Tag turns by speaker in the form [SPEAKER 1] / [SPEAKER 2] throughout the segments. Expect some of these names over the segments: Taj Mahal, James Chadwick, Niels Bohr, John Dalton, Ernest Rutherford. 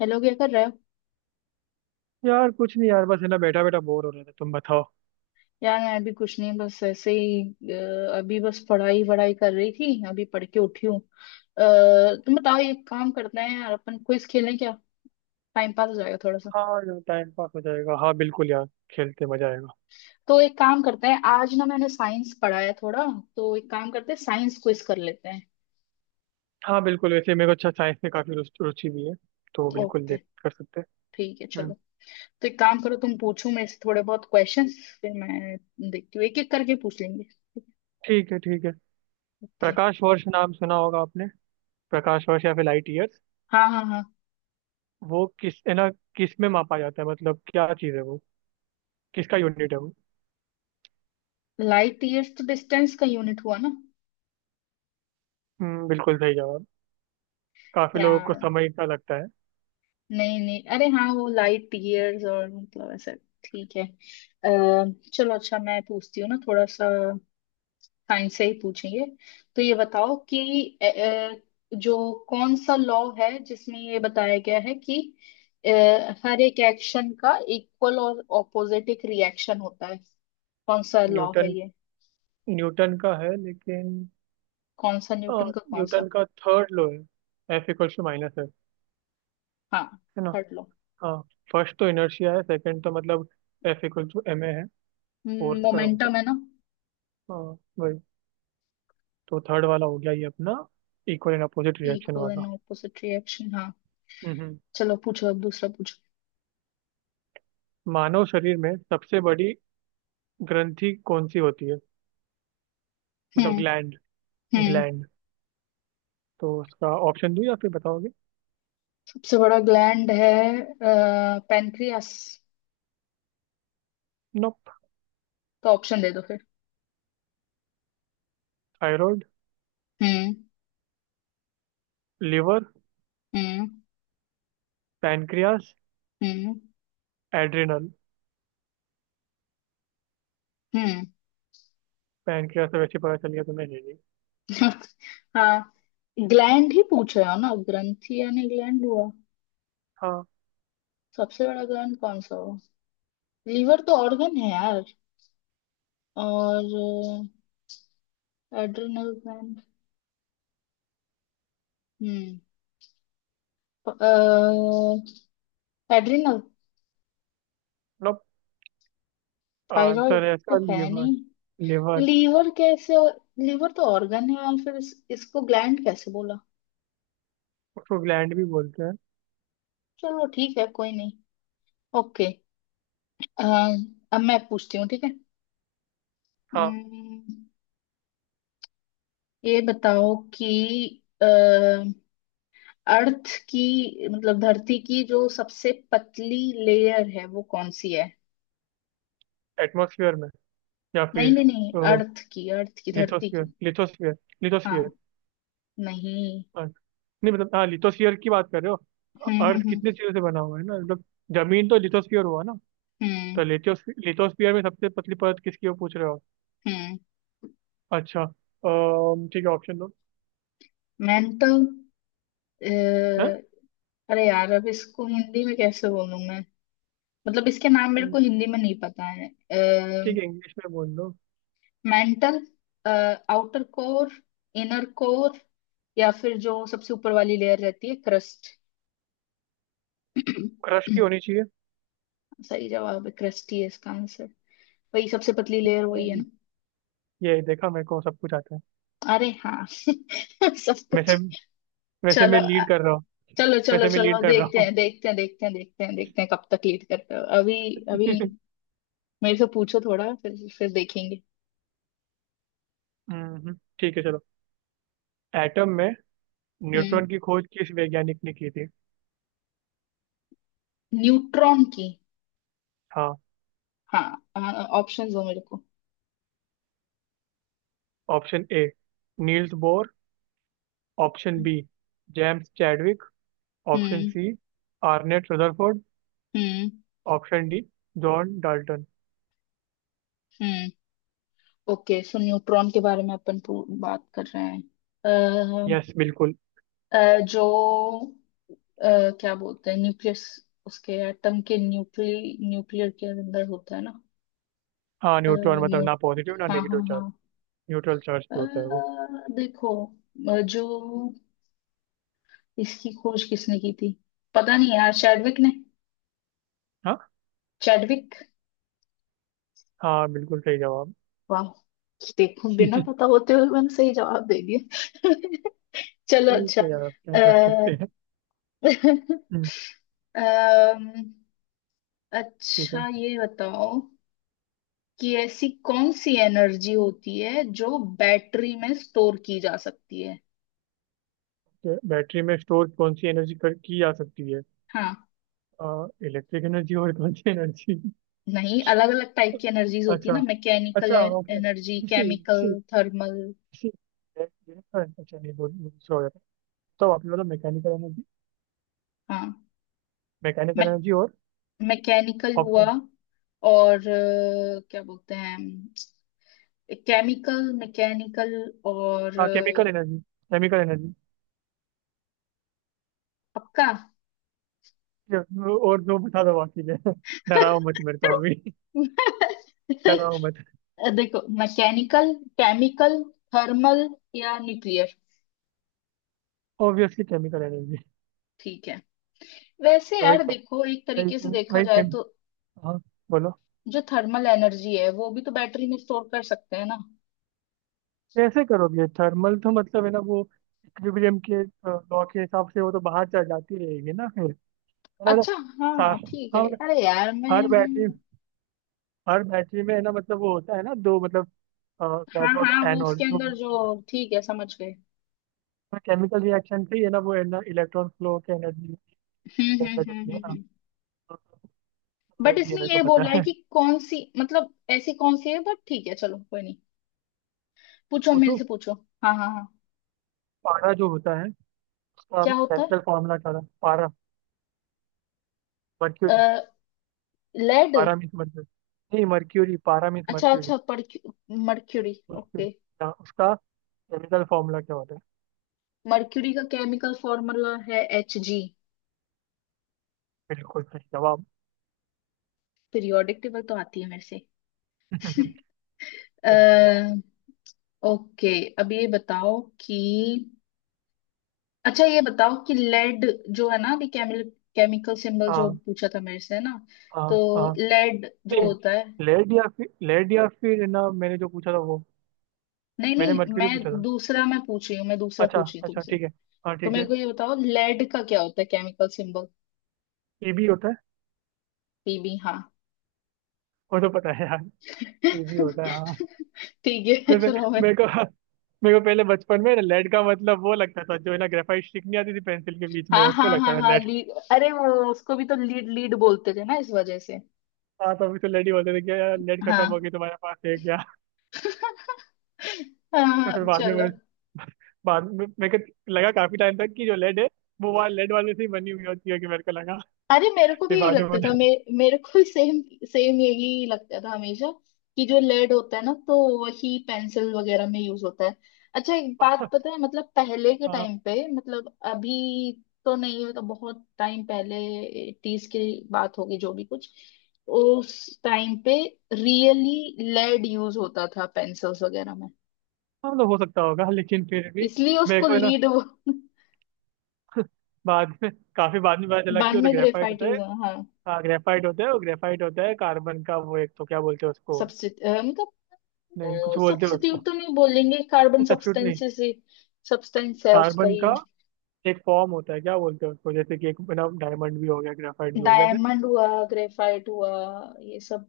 [SPEAKER 1] Hello, क्या कर रहे हो?
[SPEAKER 2] यार कुछ नहीं यार, बस है ना बैठा बैठा बोर हो रहा था। तुम बताओ।
[SPEAKER 1] यार, मैं अभी कुछ नहीं, बस ऐसे ही। अभी बस पढ़ाई वढ़ाई कर रही थी, अभी पढ़ के उठी हूँ। तुम बताओ, एक काम करते हैं यार, अपन क्विज खेलें क्या? टाइम पास हो जाएगा थोड़ा सा।
[SPEAKER 2] हाँ यार, टाइम पास हो जाएगा। हाँ बिल्कुल यार, खेलते मजा आएगा।
[SPEAKER 1] तो एक काम करते हैं, आज ना मैंने साइंस पढ़ा है थोड़ा। तो एक काम करते हैं, साइंस क्विज कर लेते हैं।
[SPEAKER 2] हाँ बिल्कुल। वैसे मेरे को अच्छा, साइंस में काफी रुचि रुचि भी है, तो बिल्कुल
[SPEAKER 1] ओके।
[SPEAKER 2] देख कर सकते
[SPEAKER 1] ठीक है,
[SPEAKER 2] हैं। हम्म।
[SPEAKER 1] चलो। तो एक काम करो, तुम पूछो मेरे से थोड़े बहुत क्वेश्चन। फिर मैं देखती हूँ, एक एक करके पूछ लेंगे।
[SPEAKER 2] ठीक है, ठीक है।
[SPEAKER 1] ओके।
[SPEAKER 2] प्रकाश वर्ष नाम सुना होगा आपने? प्रकाश वर्ष या फिर लाइट ईयर्स।
[SPEAKER 1] हाँ, हाँ, हाँ।
[SPEAKER 2] वो किस, है ना, किस में मापा जाता है? मतलब क्या चीज़ है वो? किसका यूनिट है वो?
[SPEAKER 1] लाइट ईयर्स तो डिस्टेंस का यूनिट हुआ ना।
[SPEAKER 2] हम्म, बिल्कुल सही जवाब। काफी लोगों को
[SPEAKER 1] यार,
[SPEAKER 2] समय का लगता है।
[SPEAKER 1] नहीं नहीं, अरे हाँ वो लाइट ईयर्स और मतलब ऐसा। ठीक है। अः चलो अच्छा, मैं पूछती हूँ ना थोड़ा सा। साइंस से ही पूछेंगे। तो ये बताओ कि अ, जो कौन सा लॉ है जिसमें ये बताया गया है कि अ, हर एक एक्शन का इक्वल और ऑपोजिट एक रिएक्शन होता है। कौन सा लॉ है
[SPEAKER 2] न्यूटन।
[SPEAKER 1] ये?
[SPEAKER 2] न्यूटन का है, लेकिन।
[SPEAKER 1] कौन सा?
[SPEAKER 2] अ,
[SPEAKER 1] न्यूटन का कौन
[SPEAKER 2] न्यूटन
[SPEAKER 1] सा?
[SPEAKER 2] का थर्ड लॉ है। एफ इक्वल्स टू माइनस है
[SPEAKER 1] हाँ।
[SPEAKER 2] है ना?
[SPEAKER 1] Third law.
[SPEAKER 2] हाँ। फर्स्ट तो इनर्शिया है, सेकंड तो मतलब F equal to M A है, फोर्स का है वो तो।
[SPEAKER 1] मोमेंटम है ना।
[SPEAKER 2] हाँ, वही। तो थर्ड वाला हो गया ये अपना, equal and opposite reaction
[SPEAKER 1] equal
[SPEAKER 2] वाला।
[SPEAKER 1] And opposite reaction. हाँ।
[SPEAKER 2] हम्म,
[SPEAKER 1] चलो, पूछो, अब दूसरा पूछो।
[SPEAKER 2] मानव शरीर में सबसे बड़ी ग्रंथि कौन सी होती है? मतलब
[SPEAKER 1] हम्म।
[SPEAKER 2] ग्लैंड।
[SPEAKER 1] हम्म।
[SPEAKER 2] ग्लैंड। तो उसका ऑप्शन दूं या फिर बताओगे?
[SPEAKER 1] सबसे बड़ा ग्लैंड है पेनक्रियास।
[SPEAKER 2] नोप।
[SPEAKER 1] तो ऑप्शन दे दो फिर।
[SPEAKER 2] थायराइड।
[SPEAKER 1] हम्म।
[SPEAKER 2] लिवर।
[SPEAKER 1] हम्म।
[SPEAKER 2] पैनक्रियास।
[SPEAKER 1] हम्म।
[SPEAKER 2] एड्रिनल।
[SPEAKER 1] हम्म।
[SPEAKER 2] पैनक्रियास तो वैसे ही पता चल गया तुम्हें, ये नहीं।
[SPEAKER 1] हाँ। ग्लैंड ही पूछ रहे हो ना, ग्रंथि यानी ग्लैंड हुआ।
[SPEAKER 2] हाँ।
[SPEAKER 1] सबसे बड़ा ग्लैंड कौन सा हुआ? लीवर तो ऑर्गन है यार। और एड्रिनल ग्लैंड। हम्म। एड्रिनल।
[SPEAKER 2] नोप।
[SPEAKER 1] थायराइड।
[SPEAKER 2] आंसर है
[SPEAKER 1] तो
[SPEAKER 2] इसका
[SPEAKER 1] है
[SPEAKER 2] लिवर।
[SPEAKER 1] नहीं।
[SPEAKER 2] लिवर।
[SPEAKER 1] लीवर कैसे? लीवर तो ऑर्गन है और फिर इसको ग्लैंड कैसे बोला?
[SPEAKER 2] उसको ग्लैंड भी बोलते हैं।
[SPEAKER 1] चलो ठीक है, कोई नहीं। ओके। अ, अब मैं पूछती हूँ, ठीक है?
[SPEAKER 2] हाँ।
[SPEAKER 1] अम्म, ये बताओ कि अ, अर्थ की, मतलब धरती की जो सबसे पतली लेयर है वो कौन सी है?
[SPEAKER 2] एटमोसफियर में, या
[SPEAKER 1] नहीं
[SPEAKER 2] फिर
[SPEAKER 1] नहीं नहीं, अर्थ की, अर्थ की, धरती
[SPEAKER 2] लिथोस्फीयर
[SPEAKER 1] की।
[SPEAKER 2] लिथोस्फीयर
[SPEAKER 1] हाँ।
[SPEAKER 2] लिथोस्फीयर।
[SPEAKER 1] नहीं।
[SPEAKER 2] हाँ। नहीं, मतलब हाँ, लिथोस्फीयर की बात कर रहे हो।
[SPEAKER 1] हम्म,
[SPEAKER 2] अर्थ
[SPEAKER 1] हम्म, हम्म,
[SPEAKER 2] कितने चीजों से बना हुआ है ना, मतलब जमीन तो लिथोस्फीयर हुआ ना। तो
[SPEAKER 1] हम्म,
[SPEAKER 2] लिथोस्फीयर लिथोस्फीयर में सबसे पतली परत किसकी हो, पूछ रहे हो?
[SPEAKER 1] हम्म।
[SPEAKER 2] अच्छा, ठीक है, ऑप्शन दो।
[SPEAKER 1] मैंने तो अ,
[SPEAKER 2] है।
[SPEAKER 1] अरे यार, अब इसको हिंदी में कैसे बोलूं मैं? मतलब, इसके नाम मेरे
[SPEAKER 2] ठीक
[SPEAKER 1] को हिंदी में नहीं पता है।
[SPEAKER 2] है, इंग्लिश में बोल दो।
[SPEAKER 1] Mantle, outer core, inner core, या फिर जो सबसे ऊपर वाली लेयर रहती है, क्रस्ट।
[SPEAKER 2] क्रस्ट ही होनी चाहिए।
[SPEAKER 1] सही जवाब है, क्रस्ट ही है इसका आंसर। वही सबसे पतली लेयर, वही है
[SPEAKER 2] हम्म।
[SPEAKER 1] ना।
[SPEAKER 2] ये देखा मेरे को सब कुछ आता है
[SPEAKER 1] अरे हाँ, सब कुछ।
[SPEAKER 2] वैसे। वैसे
[SPEAKER 1] चलो
[SPEAKER 2] मैं लीड कर रहा हूँ।
[SPEAKER 1] चलो चलो
[SPEAKER 2] वैसे मैं
[SPEAKER 1] चलो,
[SPEAKER 2] लीड कर रहा
[SPEAKER 1] देखते
[SPEAKER 2] हूँ।
[SPEAKER 1] हैं देखते हैं देखते हैं देखते हैं देखते हैं कब तक लीड करते हो अभी। अभी मेरे से पूछो थोड़ा, फिर देखेंगे।
[SPEAKER 2] ठीक है चलो। एटम में
[SPEAKER 1] हम्म।
[SPEAKER 2] न्यूट्रॉन की खोज किस वैज्ञानिक ने की थी?
[SPEAKER 1] न्यूट्रॉन की।
[SPEAKER 2] हाँ।
[SPEAKER 1] हाँ, ऑप्शन दो मेरे को।
[SPEAKER 2] Option A, Niels Bohr. Option B, James Chadwick. Option
[SPEAKER 1] hmm.
[SPEAKER 2] C, Ernest Rutherford.
[SPEAKER 1] Hmm.
[SPEAKER 2] Option D, John Dalton.
[SPEAKER 1] Hmm. Okay, so neutron के बारे में अपन बात कर रहे हैं।
[SPEAKER 2] यस बिल्कुल।
[SPEAKER 1] जो, अ, क्या बोलते हैं, न्यूक्लियस। उसके एटम के न्यूक्ली न्यूक्लियर के अंदर होता है ना।
[SPEAKER 2] हाँ,
[SPEAKER 1] अ,
[SPEAKER 2] न्यूट्रॉन मतलब
[SPEAKER 1] न्यू
[SPEAKER 2] ना पॉजिटिव ना
[SPEAKER 1] हाँ,
[SPEAKER 2] नेगेटिव
[SPEAKER 1] हाँ,
[SPEAKER 2] चार्ज,
[SPEAKER 1] हाँ।
[SPEAKER 2] न्यूट्रल चार्ज पे होता है
[SPEAKER 1] अ,
[SPEAKER 2] वो।
[SPEAKER 1] देखो, जो इसकी खोज किसने की थी? पता नहीं यार, चैडविक ने।
[SPEAKER 2] हाँ।
[SPEAKER 1] चैडविक।
[SPEAKER 2] हाँ बिल्कुल सही जवाब।
[SPEAKER 1] वाह। देखो, बिना पता होते हुए मैंने सही जवाब दे दिया। चलो
[SPEAKER 2] ठीक
[SPEAKER 1] अच्छा
[SPEAKER 2] है यार, अब क्या
[SPEAKER 1] अ,
[SPEAKER 2] कर सकते हैं? हम्म,
[SPEAKER 1] अम,
[SPEAKER 2] ठीक है।
[SPEAKER 1] अच्छा ये बताओ कि ऐसी कौन सी एनर्जी होती है जो बैटरी में स्टोर की जा सकती है?
[SPEAKER 2] तो बैटरी में स्टोर कौन सी एनर्जी कर की जा सकती है?
[SPEAKER 1] हाँ।
[SPEAKER 2] इलेक्ट्रिक एनर्जी और कौन सी एनर्जी?
[SPEAKER 1] नहीं, अलग अलग टाइप की एनर्जीज होती है
[SPEAKER 2] अच्छा,
[SPEAKER 1] ना, मैकेनिकल
[SPEAKER 2] अच्छा, okay.
[SPEAKER 1] Energy,
[SPEAKER 2] DC,
[SPEAKER 1] chemical,
[SPEAKER 2] DC,
[SPEAKER 1] thermal.
[SPEAKER 2] DC. अच्छा नहीं, बोल, सॉरी। तो आपने बोला मैकेनिकल एनर्जी।
[SPEAKER 1] हाँ।
[SPEAKER 2] मैकेनिकल
[SPEAKER 1] मे,
[SPEAKER 2] एनर्जी और?
[SPEAKER 1] मैकेनिकल हुआ।
[SPEAKER 2] ऑप्शन?
[SPEAKER 1] और क्या बोलते हैं, केमिकल, मैकेनिकल। और
[SPEAKER 2] हाँ, केमिकल
[SPEAKER 1] अ,
[SPEAKER 2] एनर्जी। केमिकल एनर्जी
[SPEAKER 1] पक्का?
[SPEAKER 2] और दो बता दो बाकी के। डराओ मत मेरे तो अभी। डराओ मत।
[SPEAKER 1] देखो, मैकेनिकल, केमिकल, थर्मल, या न्यूक्लियर।
[SPEAKER 2] Obviously chemical energy.
[SPEAKER 1] ठीक है। वैसे
[SPEAKER 2] वही
[SPEAKER 1] यार
[SPEAKER 2] क्या?
[SPEAKER 1] देखो, एक तरीके से
[SPEAKER 2] वही
[SPEAKER 1] देखा
[SPEAKER 2] वही
[SPEAKER 1] जाए
[SPEAKER 2] केम
[SPEAKER 1] तो
[SPEAKER 2] हाँ, बोलो।
[SPEAKER 1] जो थर्मल एनर्जी है वो भी तो बैटरी में स्टोर कर सकते हैं ना?
[SPEAKER 2] कैसे करोगे? थर्मल तो मतलब है ना वो, इक्विलिब्रियम के लॉ के हिसाब से वो तो बाहर चल जाती रहेगी ना फिर, है ना मतलब।
[SPEAKER 1] अच्छा।
[SPEAKER 2] हाँ।
[SPEAKER 1] हाँ ठीक है,
[SPEAKER 2] हाँ, मतलब
[SPEAKER 1] अरे यार मैं
[SPEAKER 2] हर
[SPEAKER 1] मैं
[SPEAKER 2] बैटरी। हर बैटरी में है ना मतलब वो होता है ना दो, मतलब
[SPEAKER 1] हाँ,
[SPEAKER 2] कैथोड
[SPEAKER 1] हाँ, वो उसके
[SPEAKER 2] एनोड तो
[SPEAKER 1] अंदर
[SPEAKER 2] वो
[SPEAKER 1] जो, ठीक है, समझ गए।
[SPEAKER 2] केमिकल रिएक्शन पे ही है ना, वो है ना इलेक्ट्रॉन फ्लो के एनर्जी
[SPEAKER 1] हम्म, हम्म,
[SPEAKER 2] जनरेट
[SPEAKER 1] हम्म,
[SPEAKER 2] होती है
[SPEAKER 1] हम्म,
[SPEAKER 2] ना, तो।
[SPEAKER 1] बट
[SPEAKER 2] एनर्जी है,
[SPEAKER 1] इसमें
[SPEAKER 2] मेरे को
[SPEAKER 1] ये बोल
[SPEAKER 2] पता
[SPEAKER 1] रहा है
[SPEAKER 2] है।
[SPEAKER 1] कि कौन सी, मतलब ऐसी कौन सी है, बट ठीक है चलो कोई नहीं।
[SPEAKER 2] तो
[SPEAKER 1] पूछो, मेरे
[SPEAKER 2] पूछो।
[SPEAKER 1] से पूछो। हाँ, हाँ, हाँ।
[SPEAKER 2] पारा जो होता है, उसका
[SPEAKER 1] क्या होता
[SPEAKER 2] केमिकल फॉर्मूला क्या था? पारा? मर्क्यूरी।
[SPEAKER 1] है? लेड।
[SPEAKER 2] पारा मीन्स मर्क्यूरी। नहीं मर्क्यूरी, पारा मीन्स
[SPEAKER 1] अच्छा,
[SPEAKER 2] मर्क्यूरी।
[SPEAKER 1] अच्छा। Mercury, okay.
[SPEAKER 2] मर्क्यूरी, हाँ, उसका केमिकल फॉर्मूला क्या होता है?
[SPEAKER 1] मर्क्यूरी का केमिकल फॉर्मूला है Hg।
[SPEAKER 2] बिल्कुल सही जवाब।
[SPEAKER 1] पीरियोडिक टेबल तो आती है मेरे से।
[SPEAKER 2] सही है।
[SPEAKER 1] अः ओके। अब ये बताओ कि अच्छा, ये बताओ कि लेड जो है ना, अभी केमिकल, केमिकल सिंबल जो
[SPEAKER 2] हाँ,
[SPEAKER 1] पूछा था मेरे से, है ना?
[SPEAKER 2] हाँ,
[SPEAKER 1] तो
[SPEAKER 2] हाँ।
[SPEAKER 1] लेड जो
[SPEAKER 2] नहीं,
[SPEAKER 1] होता है,
[SPEAKER 2] लेड या फिर लेड, या फिर है ना, मैंने जो पूछा था वो।
[SPEAKER 1] नहीं
[SPEAKER 2] मैंने
[SPEAKER 1] नहीं,
[SPEAKER 2] मर्क्यूरी पूछा
[SPEAKER 1] मैं
[SPEAKER 2] था।
[SPEAKER 1] दूसरा, मैं पूछ रही हूँ, मैं दूसरा
[SPEAKER 2] अच्छा,
[SPEAKER 1] पूछ रही हूँ
[SPEAKER 2] अच्छा,
[SPEAKER 1] तुमसे।
[SPEAKER 2] ठीक है। हाँ,
[SPEAKER 1] तो
[SPEAKER 2] ठीक
[SPEAKER 1] मेरे
[SPEAKER 2] है।
[SPEAKER 1] को ये बताओ, लेड का क्या होता है केमिकल सिंबल?
[SPEAKER 2] ई होता है।
[SPEAKER 1] Pb। हाँ।
[SPEAKER 2] वो तो पता है यार। ये भी होता है, हाँ।
[SPEAKER 1] ठीक है
[SPEAKER 2] जैसे
[SPEAKER 1] चलो, मैं।
[SPEAKER 2] मेरे को मेरे को पहले बचपन में ना, लेड का मतलब वो लगता था, जो है ना ग्रेफाइट स्टिक नहीं आती थी पेंसिल के बीच में,
[SPEAKER 1] हाँ, हाँ,
[SPEAKER 2] उसको
[SPEAKER 1] हाँ,
[SPEAKER 2] लगता था
[SPEAKER 1] हाँ,
[SPEAKER 2] लेड।
[SPEAKER 1] लीड, अरे वो उसको भी तो लीड लीड बोलते थे ना इस वजह से।
[SPEAKER 2] हाँ, तो फिर तो लेड ही बोलते थे कि यार, लेड खत्म
[SPEAKER 1] हाँ।
[SPEAKER 2] हो गई, तुम्हारे पास है क्या? तो फिर
[SPEAKER 1] हाँ,
[SPEAKER 2] बाद में मैंने।
[SPEAKER 1] चलो।
[SPEAKER 2] बाद में मेरे को लगा काफी टाइम तक कि जो लेड है, वो वाला लेड वाले से ही बनी हुई होती है, कि मेरे को लगा।
[SPEAKER 1] अरे मेरे को भी
[SPEAKER 2] फिर
[SPEAKER 1] यही
[SPEAKER 2] बाद में
[SPEAKER 1] लगता था
[SPEAKER 2] मैंने।
[SPEAKER 1] मे, मेरे को भी सेम, सेम यही लगता था हमेशा, कि जो लेड होता है ना तो वही पेंसिल वगैरह में यूज होता है। अच्छा एक बात,
[SPEAKER 2] हाँ,
[SPEAKER 1] पता है, मतलब पहले के
[SPEAKER 2] हाँ,
[SPEAKER 1] टाइम पे, मतलब अभी तो नहीं है तो बहुत टाइम पहले, 80s की बात होगी, जो भी कुछ, उस टाइम पे रियली लेड यूज होता था पेंसिल्स वगैरह में।
[SPEAKER 2] मतलब हो सकता होगा लेकिन फिर भी।
[SPEAKER 1] इसलिए
[SPEAKER 2] मेरे
[SPEAKER 1] उसको
[SPEAKER 2] को है ना
[SPEAKER 1] लीड।
[SPEAKER 2] बाद में, काफी बाद में पता चला
[SPEAKER 1] बाद
[SPEAKER 2] कि वो तो
[SPEAKER 1] में
[SPEAKER 2] ग्रेफाइट
[SPEAKER 1] ग्रेफाइट
[SPEAKER 2] होता
[SPEAKER 1] यूज,
[SPEAKER 2] है।
[SPEAKER 1] हाँ।
[SPEAKER 2] हाँ, ग्रेफाइट होता है। वो ग्रेफाइट होता है कार्बन का, वो एक तो क्या बोलते हैं उसको?
[SPEAKER 1] सबसे,
[SPEAKER 2] नहीं, कुछ बोलते हो
[SPEAKER 1] सब्स्टिट्यूट
[SPEAKER 2] उसको।
[SPEAKER 1] तो नहीं बोलेंगे, कार्बन
[SPEAKER 2] सब्स्टिट्यूट नहीं।
[SPEAKER 1] सब्सटेंसेस ही। सब्सटेंस है उसका
[SPEAKER 2] कार्बन का
[SPEAKER 1] ही।
[SPEAKER 2] एक फॉर्म होता है, क्या बोलते हैं उसको? जैसे कि एक ना, डायमंड भी हो गया, ग्रेफाइट भी हो गया ऐसे।
[SPEAKER 1] डायमंड हुआ, ग्रेफाइट हुआ, ये सब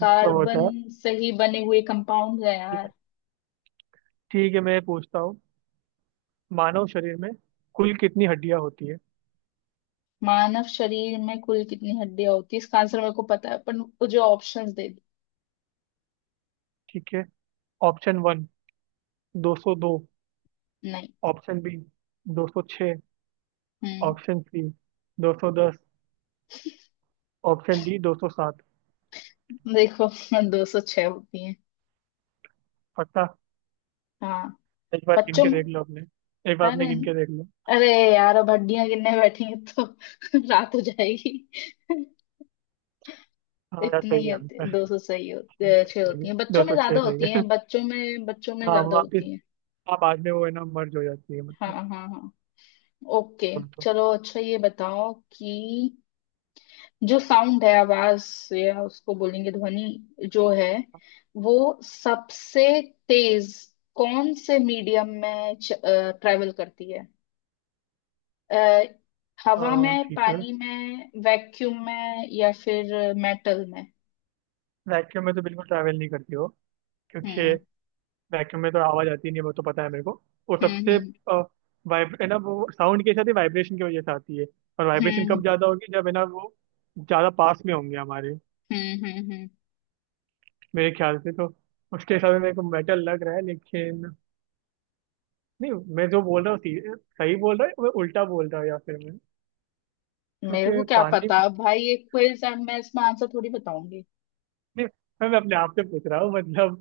[SPEAKER 2] वो सब होता
[SPEAKER 1] कार्बन
[SPEAKER 2] है।
[SPEAKER 1] से ही बने हुए कंपाउंड है
[SPEAKER 2] ठीक
[SPEAKER 1] यार।
[SPEAKER 2] है, ठीक है मैं पूछता हूँ। मानव शरीर में कुल कितनी हड्डियां होती है?
[SPEAKER 1] मानव शरीर में कुल कितनी हड्डियां होती है, इसका आंसर मेरे को पता है, पर वो जो ऑप्शंस दे दी।
[SPEAKER 2] ठीक है। Option one, 202।
[SPEAKER 1] नहीं।
[SPEAKER 2] Option B, 206।
[SPEAKER 1] हम्म।
[SPEAKER 2] ऑप्शन सी, 210। Option D, 207।
[SPEAKER 1] देखो, 206 होती है।
[SPEAKER 2] पक्का?
[SPEAKER 1] हाँ।
[SPEAKER 2] एक बार गिन
[SPEAKER 1] बच्चों
[SPEAKER 2] के
[SPEAKER 1] में।
[SPEAKER 2] देख लो अपने। एक बार
[SPEAKER 1] अरे।
[SPEAKER 2] अपने गिन के देख लो।
[SPEAKER 1] अरे यार, अब हड्डियां गिनने बैठेंगे तो रात हो जाएगी।
[SPEAKER 2] हाँ यार
[SPEAKER 1] इतनी ही
[SPEAKER 2] सही है
[SPEAKER 1] होती,
[SPEAKER 2] आंसर।
[SPEAKER 1] 200 सही होती है, छह
[SPEAKER 2] सही
[SPEAKER 1] होती
[SPEAKER 2] है,
[SPEAKER 1] है, बच्चों
[SPEAKER 2] दो
[SPEAKER 1] में
[SPEAKER 2] सौ छः
[SPEAKER 1] ज्यादा
[SPEAKER 2] सही
[SPEAKER 1] होती
[SPEAKER 2] है।
[SPEAKER 1] है, बच्चों में
[SPEAKER 2] हाँ
[SPEAKER 1] ज्यादा
[SPEAKER 2] वापिस।
[SPEAKER 1] होती है।
[SPEAKER 2] हाँ, बाद में वो है ना मर्ज हो जाती है
[SPEAKER 1] हाँ,
[SPEAKER 2] मतलब।
[SPEAKER 1] हाँ, हाँ। ओके।
[SPEAKER 2] बोलो तो।
[SPEAKER 1] चलो अच्छा, ये बताओ कि जो साउंड है, आवाज, या उसको बोलेंगे ध्वनि जो है, वो सबसे तेज कौन से मीडियम में ट्रेवल करती है? अ, हवा में,
[SPEAKER 2] ठीक है।
[SPEAKER 1] पानी में, वैक्यूम में, या फिर मेटल में?
[SPEAKER 2] वैक्यूम में तो बिल्कुल ट्रैवल नहीं करती हो, क्योंकि
[SPEAKER 1] हम्म,
[SPEAKER 2] वैक्यूम में तो आवाज आती नहीं है, वो तो पता है मेरे को। वो
[SPEAKER 1] हम्म,
[SPEAKER 2] सबसे
[SPEAKER 1] हम्म,
[SPEAKER 2] वाइब है ना वो, साउंड के साथ ही वाइब्रेशन की वजह से आती है। और वाइब्रेशन कब
[SPEAKER 1] हम्म,
[SPEAKER 2] ज्यादा होगी? जब है ना वो ज्यादा पास में होंगे हमारे।
[SPEAKER 1] हम्म, हम्म, हम्म।
[SPEAKER 2] मेरे ख्याल से तो, उसके हिसाब से मेरे को मेटल लग रहा है, लेकिन। नहीं, मैं जो बोल रहा हूँ सही बोल रहा है मैं, उल्टा बोल रहा हूँ या फिर मैं?
[SPEAKER 1] मेरे को
[SPEAKER 2] क्योंकि
[SPEAKER 1] क्या
[SPEAKER 2] पानी,
[SPEAKER 1] पता भाई, ये क्विज है, मैं इसमें आंसर थोड़ी बताऊंगी।
[SPEAKER 2] नहीं, मैं अपने आप से पूछ रहा हूँ मतलब।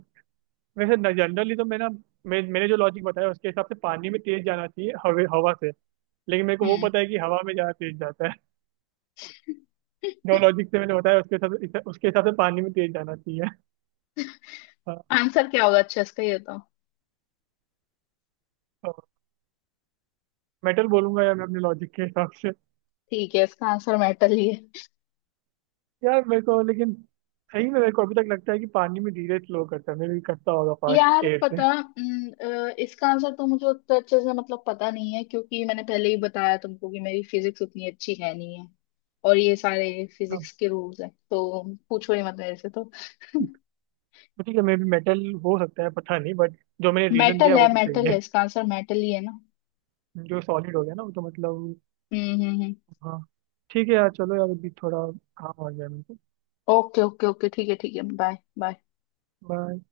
[SPEAKER 2] वैसे जनरली तो मैं ना, मैंने जो लॉजिक बताया उसके हिसाब से पानी में तेज जाना चाहिए हवे हवा से। लेकिन मेरे को वो
[SPEAKER 1] हम्म।
[SPEAKER 2] पता है कि हवा में ज्यादा तेज जाता है। जो लॉजिक से मैंने बताया उसके हिसाब से पानी में तेज जाना चाहिए। हाँ।
[SPEAKER 1] आंसर क्या होगा अच्छा इसका, ये बताओ।
[SPEAKER 2] तो मेटल बोलूंगा यार मैं अपने लॉजिक के हिसाब से।
[SPEAKER 1] ठीक है, इसका आंसर मेटल ही है।
[SPEAKER 2] यार मेरे को लेकिन, सही में मेरे को अभी तक लगता है कि पानी में धीरे स्लो करता है, मैं भी करता होगा फास्ट
[SPEAKER 1] यार
[SPEAKER 2] एयर से।
[SPEAKER 1] पता, इसका आंसर तो मुझे उतना अच्छे से, मतलब, पता नहीं है, क्योंकि मैंने पहले ही बताया तुमको कि मेरी फिजिक्स उतनी अच्छी है नहीं है। और ये सारे
[SPEAKER 2] हाँ,
[SPEAKER 1] फिजिक्स के रूल्स हैं, तो पूछो ही मत मेरे से तो।
[SPEAKER 2] तो ठीक है मे भी मेटल हो सकता है पता नहीं, बट जो मैंने रीजन
[SPEAKER 1] मेटल
[SPEAKER 2] दिया
[SPEAKER 1] है,
[SPEAKER 2] वो तो सही
[SPEAKER 1] मेटल
[SPEAKER 2] है।
[SPEAKER 1] है, इसका आंसर मेटल ही है ना।
[SPEAKER 2] जो सॉलिड हो गया ना वो तो मतलब।
[SPEAKER 1] हम्म, हम्म, हम्म।
[SPEAKER 2] हाँ। ठीक है यार, चलो यार। अभी थोड़ा काम आ गया मेरे को।
[SPEAKER 1] ओके, ओके, ओके, ठीक है, ठीक है, बाय बाय।
[SPEAKER 2] कर दो।